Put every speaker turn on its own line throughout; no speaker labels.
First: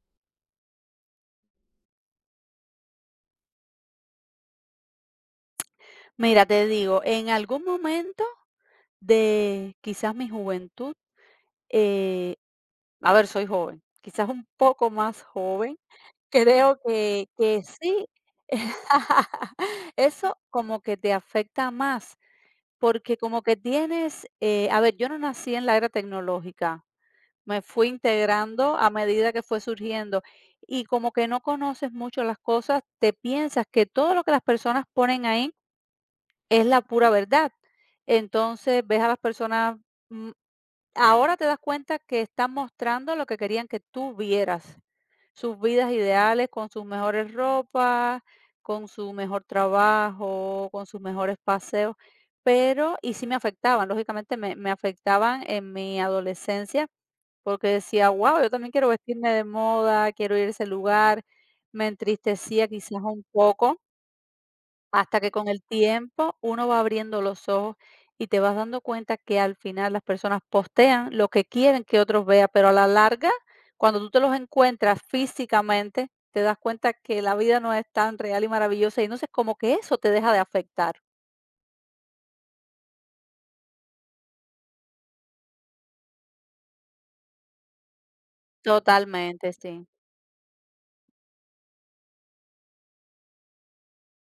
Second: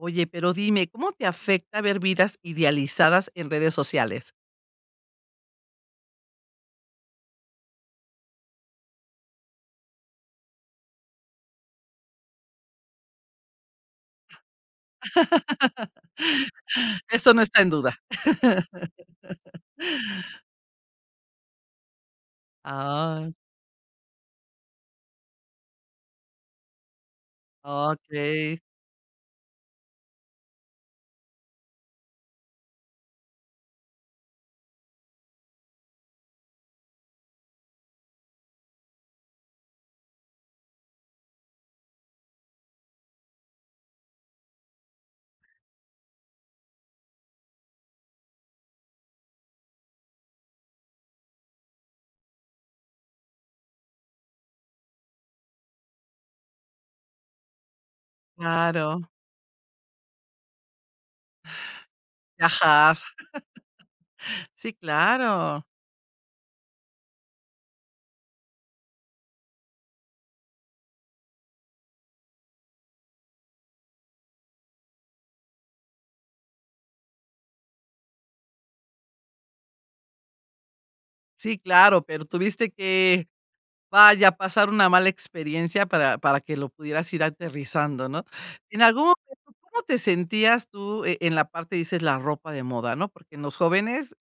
Oye, pero dime, ¿cómo te afecta ver vidas idealizadas en redes sociales?
Mira, te digo, en algún momento de quizás mi juventud, eh, a ver, soy joven, quizás un poco más joven, creo que,
Eso no está
que
en duda.
sí, eso como que te afecta más, porque
Ah,
como que tienes, a ver, yo no nací en la era tecnológica, me fui
okey,
integrando a medida que fue surgiendo y como que no conoces mucho las cosas, te piensas que todo lo que las personas ponen ahí es la pura verdad. Entonces, ves a las personas, mm, ahora te das cuenta que están mostrando lo que querían que tú vieras, sus vidas ideales con sus mejores ropas, con su mejor trabajo, con sus mejores paseos, pero y sí me afectaban, lógicamente me afectaban en mi adolescencia, porque decía: "Guau, yo también quiero
claro.
vestirme de moda, quiero ir a ese lugar", me entristecía quizás
Viajar.
un poco.
Sí,
Hasta que con el
claro.
tiempo uno va abriendo los ojos y te vas dando cuenta que al final las personas postean lo que quieren que otros vean, pero a la larga, cuando tú te los encuentras físicamente, te das cuenta que la vida no es tan real y maravillosa y no sé como que eso te deja de afectar.
Sí, claro, pero tuviste que, vaya, pasar una mala experiencia para que lo pudieras ir aterrizando, ¿no? En algún
Totalmente,
momento, ¿cómo
sí.
te sentías tú en la parte, dices, la ropa de moda, ¿no? Porque en los jóvenes,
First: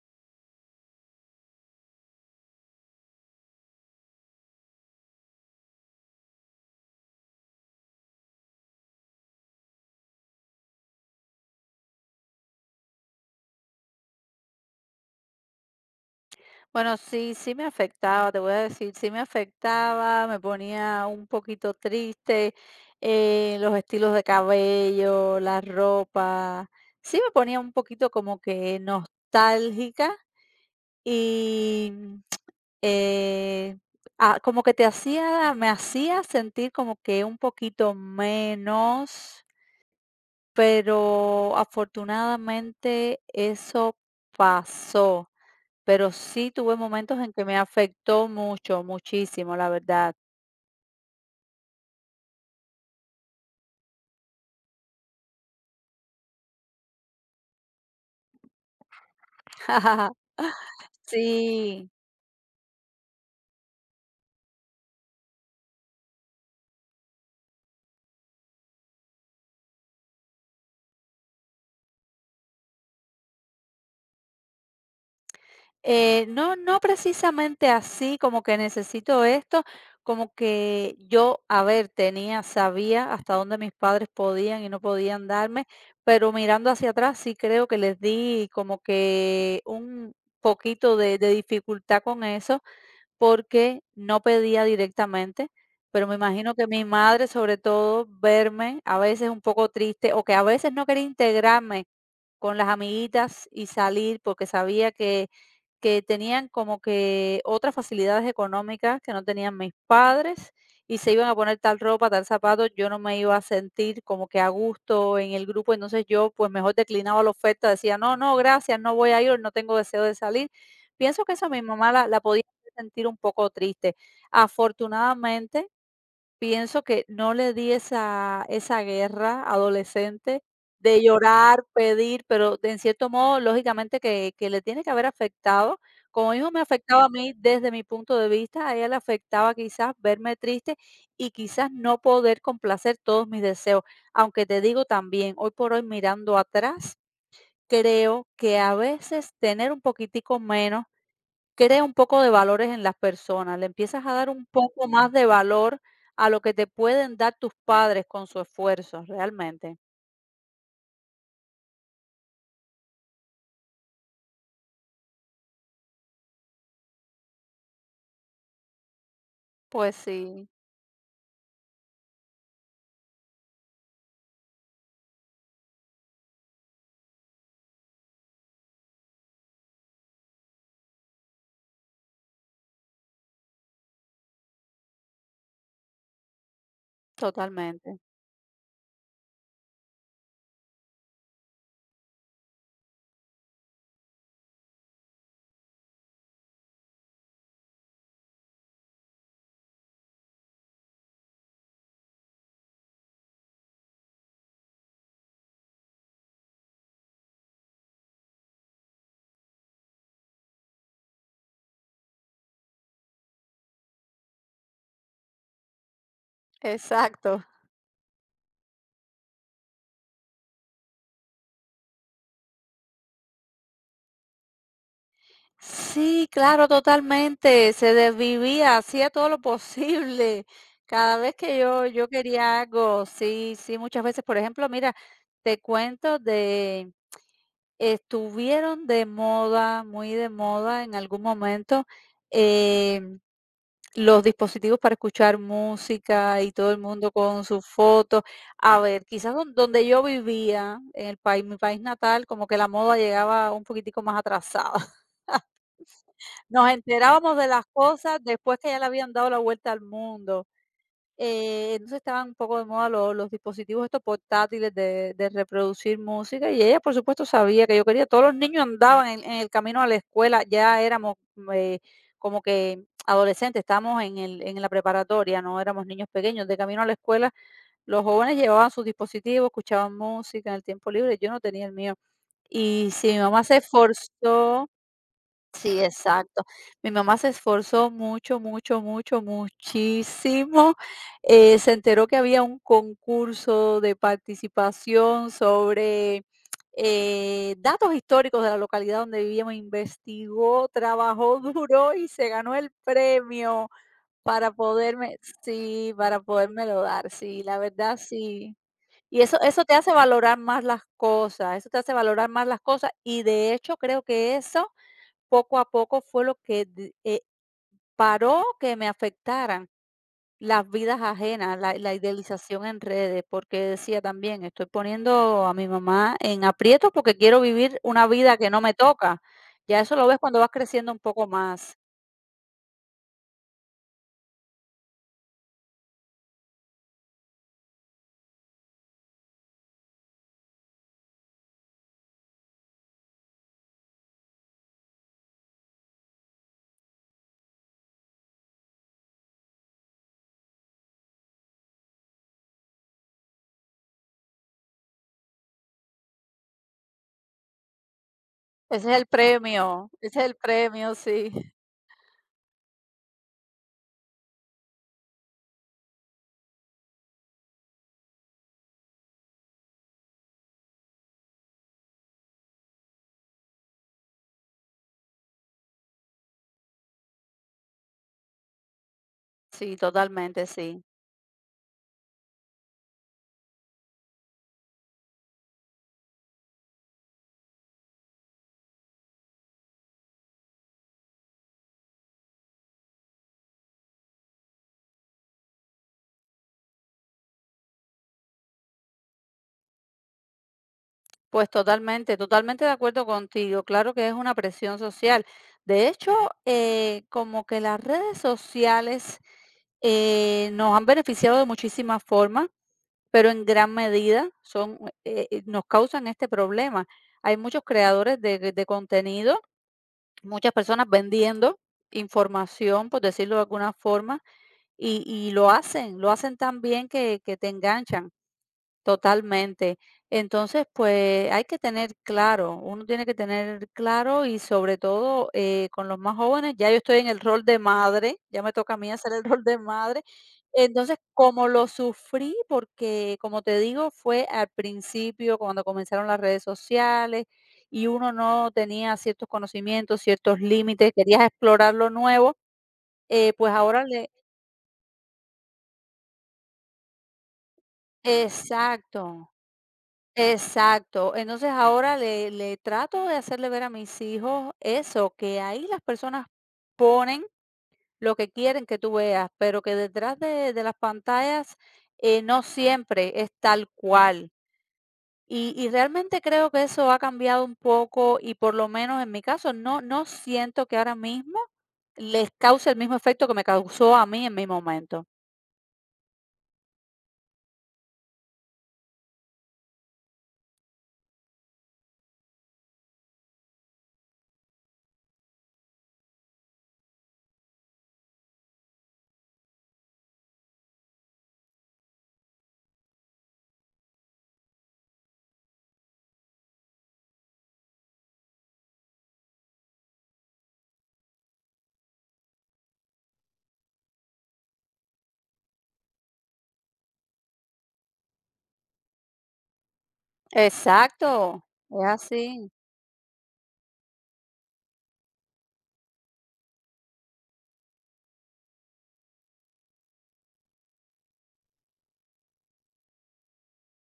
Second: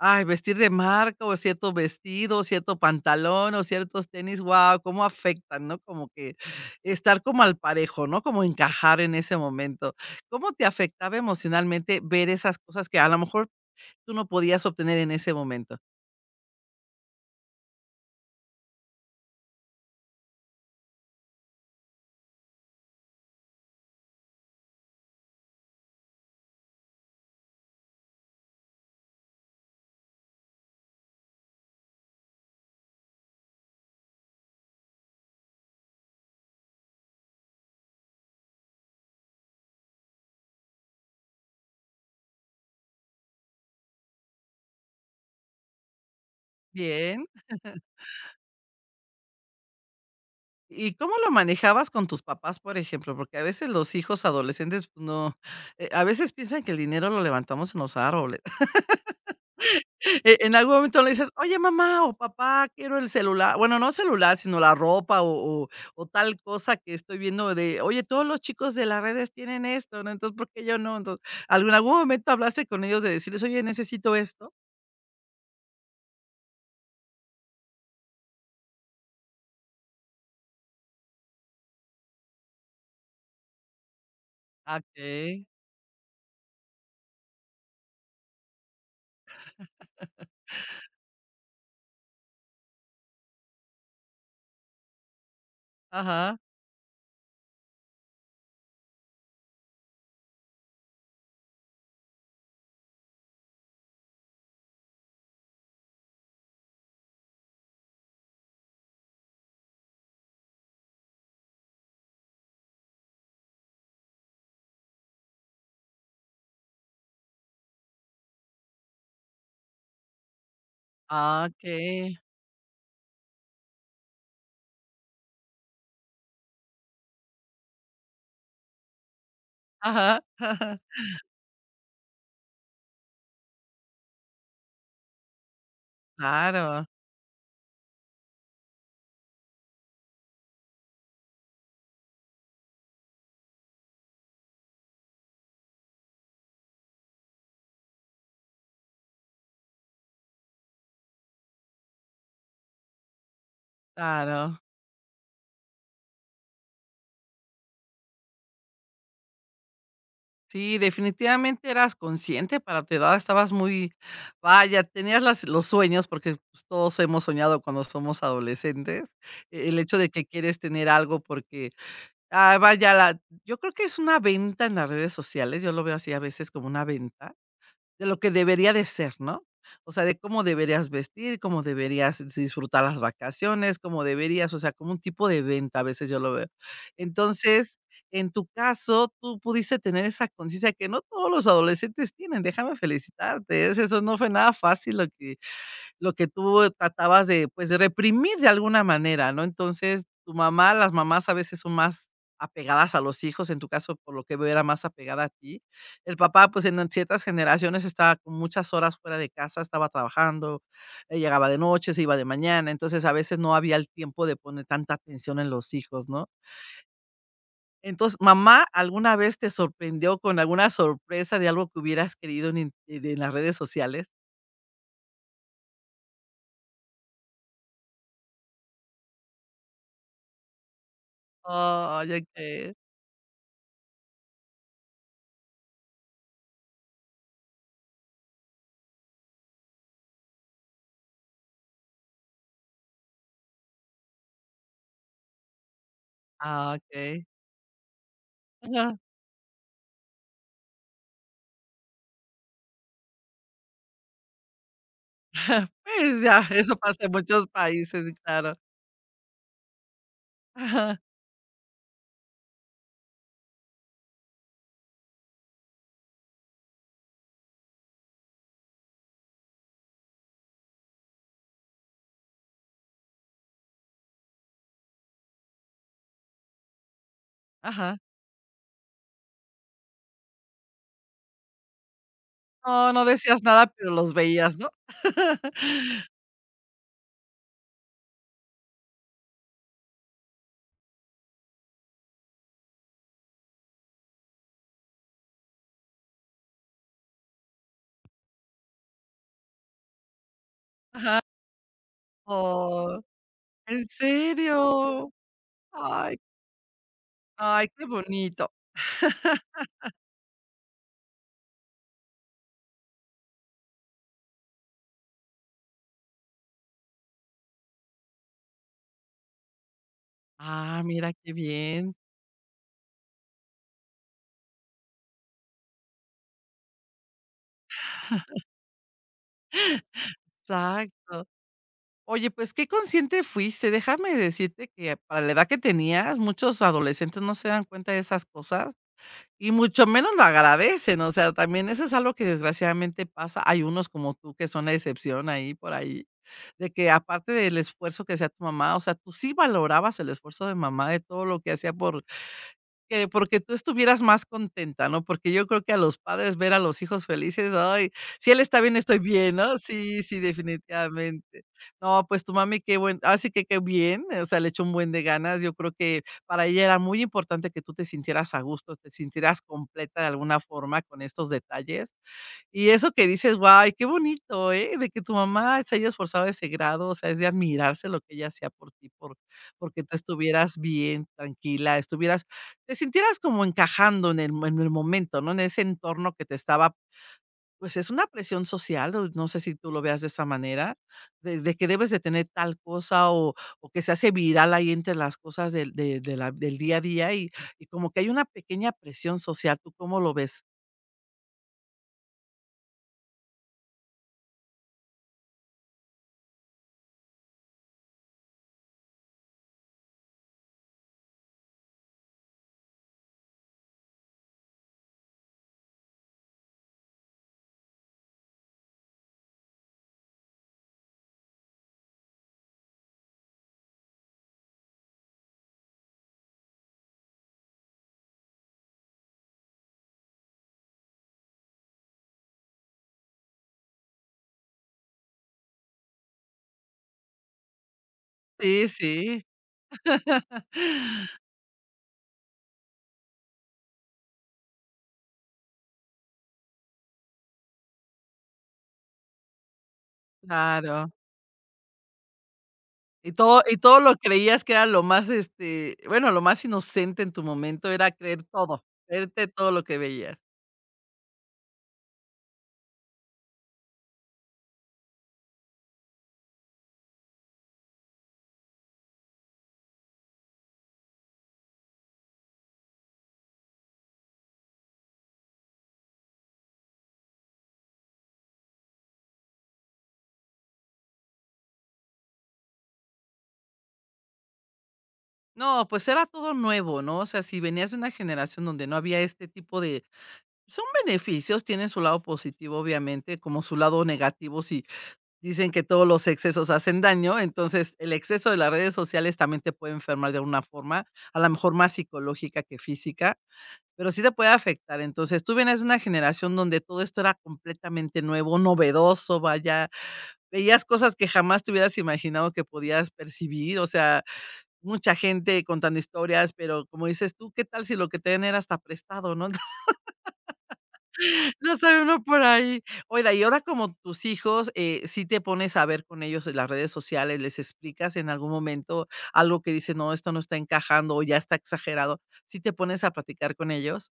ay, vestir de marca o cierto vestido, cierto pantalón o ciertos tenis, guau, cómo afectan, ¿no? Como que estar como al parejo, ¿no? Como encajar en ese momento. ¿Cómo te afectaba emocionalmente ver esas cosas que a lo mejor tú no podías obtener en ese momento?
Bueno, sí, sí me afectaba, te voy a decir, sí me afectaba, me ponía un poquito triste, los estilos de cabello, la ropa, sí me ponía un poquito como que nostálgica y eh, como que te hacía, me hacía sentir como que un poquito menos, pero afortunadamente eso pasó. Pero sí tuve momentos
Bien.
en que me afectó mucho, muchísimo, la verdad.
¿Y cómo lo manejabas con tus papás, por ejemplo? Porque a veces los hijos adolescentes, pues, no, a veces piensan que el dinero lo levantamos en los árboles. En algún momento le dices: "Oye,
Sí,
mamá o papá, quiero el celular", bueno, no celular, sino la ropa o tal cosa que estoy viendo de, oye, todos los chicos de las redes tienen esto, ¿no? Entonces, ¿por qué yo no? Entonces, ¿algún ¿en algún momento hablaste con ellos de decirles: "Oye, necesito esto"?
no, no precisamente así, como que necesito esto, como que yo, a ver, tenía, sabía hasta dónde mis padres podían y
Ah.
no podían darme, pero mirando hacia atrás sí creo que les di como que un poquito de dificultad con eso, porque no pedía directamente, pero me
Ajá.
imagino que mi madre, sobre todo, verme a veces un poco triste o que a veces no quería integrarme con las amiguitas y salir porque sabía que tenían como que otras facilidades económicas que no tenían mis padres y se iban a poner tal ropa, tal zapato, yo no me iba a sentir como que a gusto en el grupo, entonces yo pues mejor declinaba la oferta, decía, no, no, gracias, no voy a ir, no tengo deseo de salir. Pienso que
Ah,
eso a mi mamá la,
okey.
la podía hacer sentir un poco triste. Afortunadamente, pienso que no le di esa guerra
Ajá.
adolescente
Ajá.
de llorar, pedir, pero de en cierto modo, lógicamente que le tiene que haber afectado. Como hijo me
Claro,
afectaba a mí desde mi punto de vista, a ella le afectaba quizás verme triste y quizás no poder complacer todos mis deseos. Aunque te digo también, hoy por hoy mirando atrás, creo que a veces tener un poquitico menos crea un poco de valores en las personas, le empiezas a dar un
claro.
poco más de valor a lo que te pueden dar tus padres con su esfuerzo, realmente.
Sí, definitivamente eras consciente para tu edad, estabas muy, vaya, tenías las los sueños, porque, pues, todos hemos soñado cuando somos adolescentes, el
Pues
hecho de que
sí.
quieres tener algo porque, ah, vaya, la yo creo que es una venta en las redes sociales, yo lo veo así a veces como una venta, de lo que debería de ser, ¿no? O sea, de cómo deberías vestir, cómo deberías si disfrutar las vacaciones, cómo deberías, o sea, como un tipo de venta, a veces yo lo veo. Entonces,
Totalmente.
en tu caso, tú pudiste tener esa conciencia que no todos los adolescentes tienen, déjame felicitarte, es eso no fue nada fácil lo que tú, tratabas de, pues, de reprimir de alguna manera, ¿no? Entonces, tu mamá, las mamás a veces son más apegadas a los hijos, en tu caso, por lo que veo, era más apegada a ti. El papá, pues, en ciertas generaciones estaba con muchas horas fuera de casa, estaba trabajando, llegaba de noche, se iba de mañana, entonces a veces no había el tiempo de poner tanta atención en los hijos, ¿no?
Exacto.
Entonces, ¿mamá alguna vez te sorprendió con alguna sorpresa de algo que hubieras querido en in en las redes sociales?
Sí, claro, totalmente. Se desvivía, hacía todo lo posible. Cada vez que yo,
Oh,
yo quería
okey.
algo, sí, sí, muchas veces, por ejemplo, mira, te cuento de, estuvieron de moda, muy de moda en algún momento. em, los dispositivos para escuchar música y todo
Ah,
el mundo
okey.
con sus fotos. A
Ajá.
ver, quizás donde yo vivía, en el país, mi país natal, como que la moda llegaba un poquitico más atrasada.
Pues ya,
Nos
eso pasa en
enterábamos
muchos
de las
países, sí,
cosas
claro.
después que ya le habían dado la vuelta al mundo.
Ajá,
Entonces estaban un poco de moda lo los dispositivos estos portátiles de reproducir música, y ella, por supuesto, sabía que yo quería. Todos los niños andaban en el camino a la escuela, ya éramos, eh, como que adolescentes, estábamos en el en la preparatoria, no éramos niños pequeños. De camino a la escuela,
ajá.
los jóvenes llevaban sus dispositivos, escuchaban música en el tiempo libre, yo no tenía el mío. Y
No, no
si mi
decías
mamá se
nada, pero los veías,
esforzó.
¿no?
Sí, exacto. Mi mamá se esforzó mucho, mucho, mucho, muchísimo. Se enteró que había un concurso de participación sobre, datos históricos de la localidad donde vivíamos, investigó,
Ajá.
trabajó duro y se ganó el
Oh,
premio
¿en
para
serio?
poderme sí,
Ay,
para podérmelo dar. Sí, la
ay, qué
verdad
bonito.
sí. Y eso te hace valorar más las cosas, eso te hace valorar más las cosas, y de hecho creo que eso poco a poco fue lo que d paró que me afectaran las
Ah,
vidas
mira qué
ajenas,
bien.
la idealización en redes, porque decía también: "Estoy poniendo a mi mamá en aprietos porque quiero vivir una vida que no me toca". Ya eso lo ves cuando vas creciendo un
Exacto.
poco más.
Oye, pues qué consciente fuiste. Déjame decirte que para la edad que tenías, muchos adolescentes no se dan cuenta de esas cosas. Y mucho menos lo agradecen, o sea, también eso es algo que desgraciadamente pasa. Hay unos como tú que son la excepción ahí por ahí, de que aparte del esfuerzo que hacía tu mamá, o sea, tú sí valorabas el esfuerzo de mamá, de todo lo que hacía por que porque tú estuvieras más contenta, ¿no? Porque yo creo que a los padres ver a los hijos felices, ay, si él está bien,
Ese es
estoy
el
bien, ¿no?
premio,
Sí, sí,
ese es el premio, sí.
definitivamente. No, pues tu mami, qué buen, así que qué bien, o sea, le echó un buen de ganas. Yo creo que para ella era muy importante que tú te sintieras a gusto, te sintieras completa de alguna forma con estos detalles. Y eso que dices: "Guay, qué bonito, ¿eh?, de que tu mamá se haya esforzado a ese grado", o sea, es de admirarse lo que ella hacía por ti, por
Sí,
porque tú
totalmente,
estuvieras
sí.
bien, tranquila, estuvieras te sintieras como encajando en el momento, ¿no?, en ese entorno que te estaba, pues, es una presión social, o no sé si tú lo veas de esa manera, de que debes de tener tal cosa, o que se hace viral ahí entre las cosas del de la del día a día, y como que hay una pequeña presión social, ¿tú cómo lo ves?
Pues totalmente, totalmente de acuerdo contigo. Claro que es una presión social. De hecho, como que las redes sociales nos han beneficiado de muchísimas formas, pero en gran medida son, nos causan este problema. Hay muchos creadores de contenido, muchas personas vendiendo información, por decirlo de alguna forma, y lo hacen tan bien que te enganchan. Totalmente. Entonces, pues hay que tener claro, uno tiene que tener claro y sobre todo con los más jóvenes, ya yo estoy en el rol de madre, ya me
Sí,
toca a mí hacer el
sí,
rol de madre. Entonces, como lo sufrí, porque como te digo, fue al principio cuando comenzaron las redes sociales y uno no tenía ciertos conocimientos, ciertos
claro.
límites, querías explorar lo nuevo,
Y todo
pues ahora
lo
le...
creías que era lo más, este, bueno, lo más inocente en tu momento era creer todo, creerte
Exacto.
todo lo que veías.
Exacto. Entonces ahora le trato de hacerle ver a mis hijos eso, que ahí las personas ponen lo que quieren que tú veas, pero que detrás de las pantallas no siempre es tal cual. Y realmente creo que eso ha cambiado un poco y por lo menos en mi caso no, no siento que ahora mismo les cause el mismo efecto que me causó a mí en mi momento.
No, pues era todo nuevo, ¿no? O sea, si venías de una generación donde no había este tipo de son beneficios, tienen su lado positivo, obviamente, como su lado negativo, si dicen que todos los excesos hacen daño, entonces el exceso de las redes sociales también te puede enfermar de alguna forma, a lo mejor más psicológica que física. Pero sí te puede afectar. Entonces, tú vienes de una generación donde todo esto era completamente nuevo, novedoso, vaya, veías cosas que jamás te hubieras imaginado que podías percibir, o sea, mucha gente contando historias, pero como dices tú, ¿qué tal si lo que te den era hasta prestado, no?
Exacto.
No sabe
Es
uno por
así.
ahí. Oiga, y ahora como tus hijos, ¿sí te pones a ver con ellos en las redes sociales, les explicas en algún momento algo que dice, no, esto no está encajando o ya está exagerado? ¿Si te pones a platicar con ellos?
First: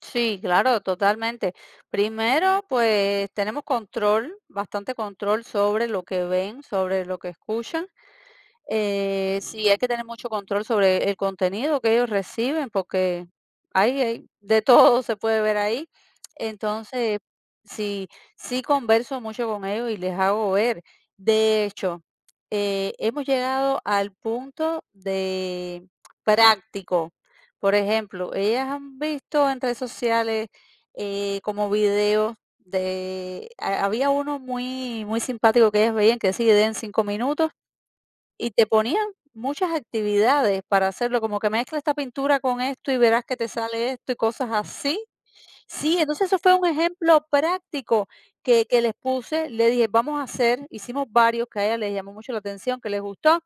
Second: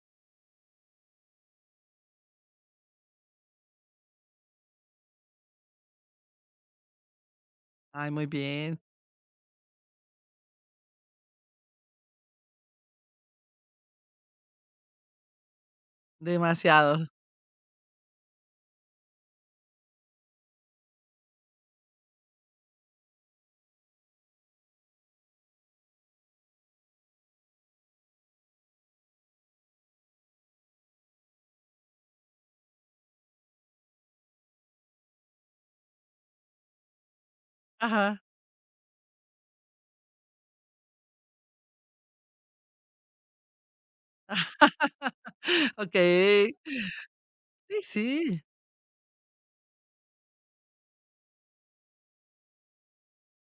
Sí, claro, totalmente. Primero, pues tenemos control, bastante control sobre lo que ven, sobre lo que escuchan.
Ay, muy bien.
Sí, hay que tener mucho control sobre el contenido que ellos reciben, porque de todo se puede ver ahí.
Demasiado.
Entonces, sí, sí converso mucho con ellos y les hago ver. De hecho, hemos llegado al punto de práctico. Por ejemplo, ellas han visto en redes sociales como videos había uno muy, muy simpático que ellas veían que decía, den 5 minutos
Ajá.
y te ponían muchas actividades para hacerlo, como que mezcla esta pintura con esto y verás que te sale esto y cosas así. Sí, entonces eso
Okey.
fue un ejemplo
Sí,
práctico
sí.
que les puse, le dije, vamos a hacer, hicimos varios que a ella les llamó mucho la atención, que les gustó,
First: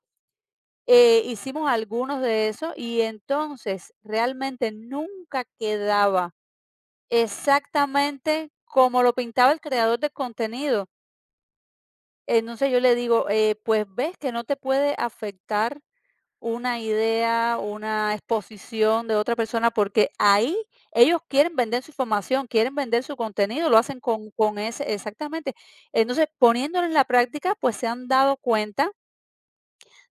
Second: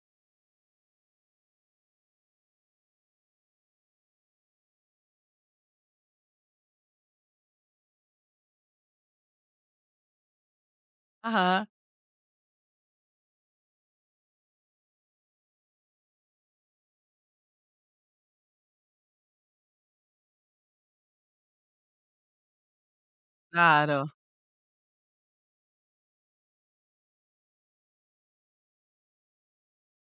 hicimos algunos de esos y entonces realmente nunca quedaba exactamente como lo pintaba el creador de contenido.
Ajá.
Entonces yo le digo, pues ves que no te puede afectar una idea, una exposición de otra persona, porque ahí ellos quieren vender su información, quieren vender su contenido, lo hacen
Claro,
con ese exactamente. Entonces, poniéndolo en la práctica, pues, se han dado cuenta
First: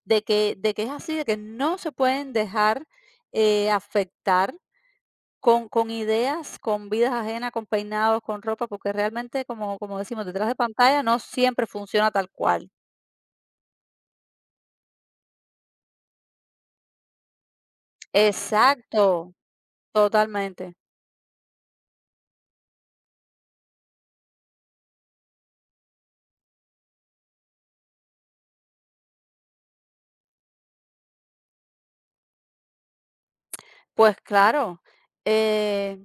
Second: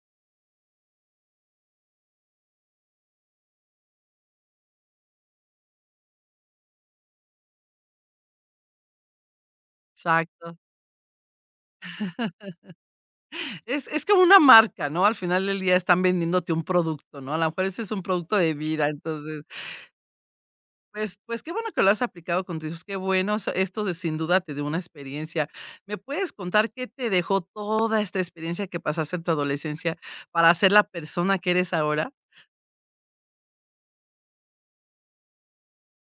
de que es así, de que no se pueden dejar, afectar con ideas, con vidas ajenas, con peinados, con ropa, porque realmente, como como decimos, detrás de
exacto.
pantalla no siempre funciona tal cual.
Es como una marca, ¿no? Al final del día están vendiéndote un producto, ¿no? A lo mejor ese es un producto de vida.
Exacto,
Entonces,
totalmente.
pues qué bueno que lo has aplicado con tus hijos, qué bueno. O esto de sin duda te dio una experiencia. ¿Me puedes contar qué te dejó toda esta experiencia que pasaste en tu adolescencia para ser la persona que eres ahora?
Pues claro, eh,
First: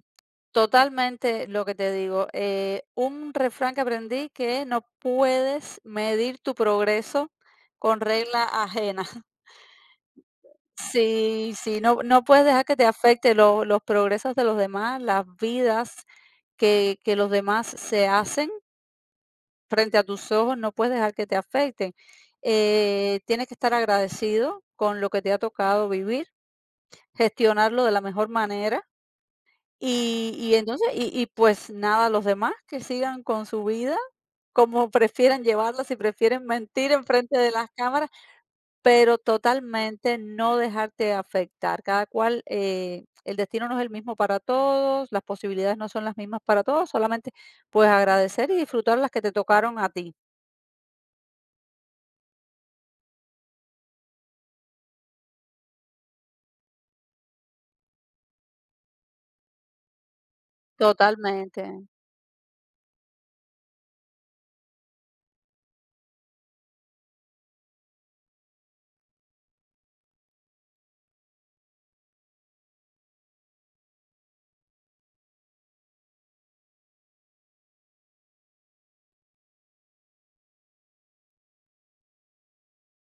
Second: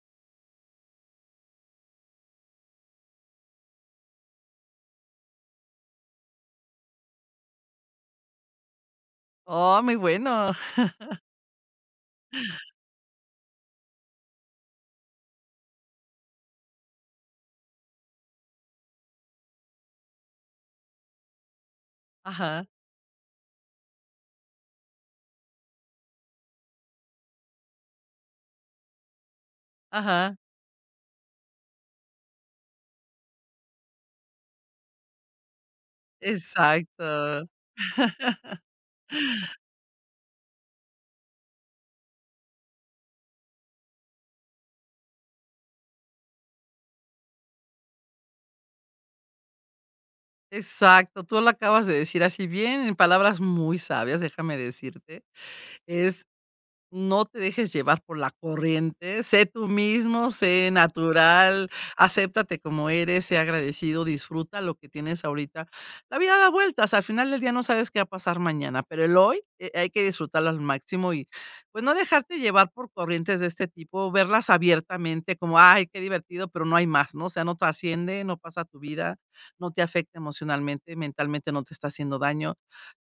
totalmente lo que te digo. Un refrán que aprendí que no puedes medir tu progreso con regla ajena.
Oh, muy bueno.
Sí, sí, no, no puedes dejar que te afecte los progresos de los demás, las vidas que los demás se hacen frente a tus ojos, no puedes dejar que te afecten.
Ajá,
Tienes que estar agradecido con lo que te ha tocado vivir, gestionarlo de la mejor manera
ajá.
entonces pues nada, los demás que sigan con su vida, como prefieran llevarla, si prefieren mentir en frente
Exacto.
de las cámaras, pero totalmente no dejarte afectar. Cada cual, el destino no es el mismo para todos, las posibilidades no son las mismas para todos, solamente, pues, agradecer y disfrutar las que te tocaron a ti.
Exacto, tú lo acabas de decir así bien, en palabras muy sabias, déjame decirte. Es No te dejes llevar por la corriente, sé tú mismo, sé
Totalmente.
natural, acéptate como eres, sé agradecido, disfruta lo que tienes ahorita. La vida da vueltas, al final del día no sabes qué va a pasar mañana, pero el hoy, hay que disfrutarlo al máximo y, pues, no dejarte llevar por corrientes de este tipo, verlas abiertamente como: "Ay, qué divertido", pero no hay más, ¿no? O sea, no trasciende, no pasa a tu vida, no te afecta emocionalmente, mentalmente no te está haciendo daño.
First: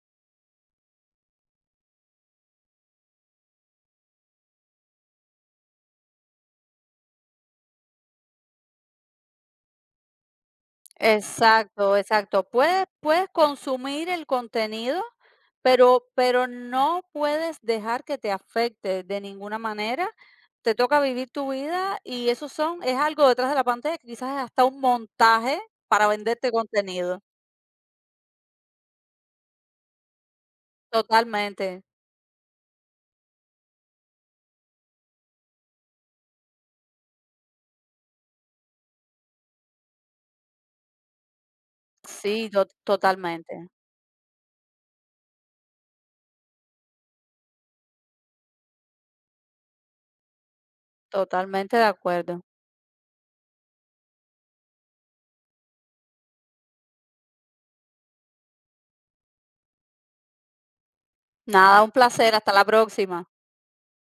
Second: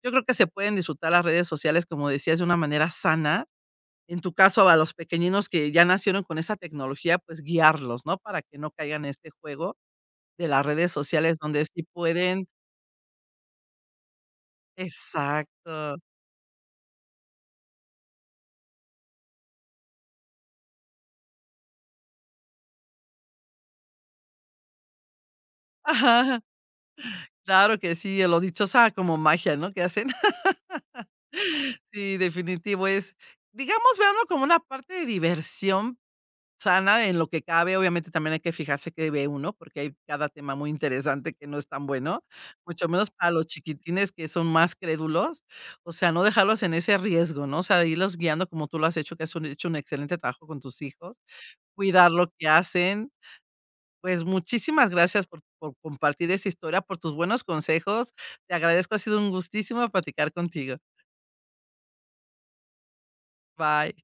Yo creo que se pueden disfrutar las redes sociales, como decías, de una manera sana en tu caso, a los pequeñinos que ya nacieron con esa tecnología, pues guiarlos, ¿no? Para que no caigan en este juego de las redes sociales donde sí
Exacto, exacto.
pueden.
Puedes consumir el contenido,
Exacto.
pero no puedes dejar que te afecte de ninguna manera. Te toca vivir tu vida y eso son es algo detrás de la pantalla que quizás es hasta un montaje para
Ajá,
venderte contenido.
claro que sí, lo dichosa como magia, ¿no? Que hacen.
Totalmente.
Sí, definitivo es, digamos, véanlo como una parte de diversión sana en lo que cabe, obviamente también hay que fijarse que ve uno, porque hay cada tema muy interesante que no es tan bueno,
Sí, to
mucho menos para los
totalmente.
chiquitines que son más crédulos, o sea, no dejarlos en ese riesgo, ¿no? O sea, irlos guiando como tú lo has hecho, que has hecho un excelente trabajo con tus hijos,
Totalmente de
cuidar lo
acuerdo.
que hacen. Pues muchísimas gracias por compartir esa historia, por tus buenos consejos. Te agradezco, ha sido un gustísimo platicar contigo.
Nada, un placer. Hasta la próxima.
Bye.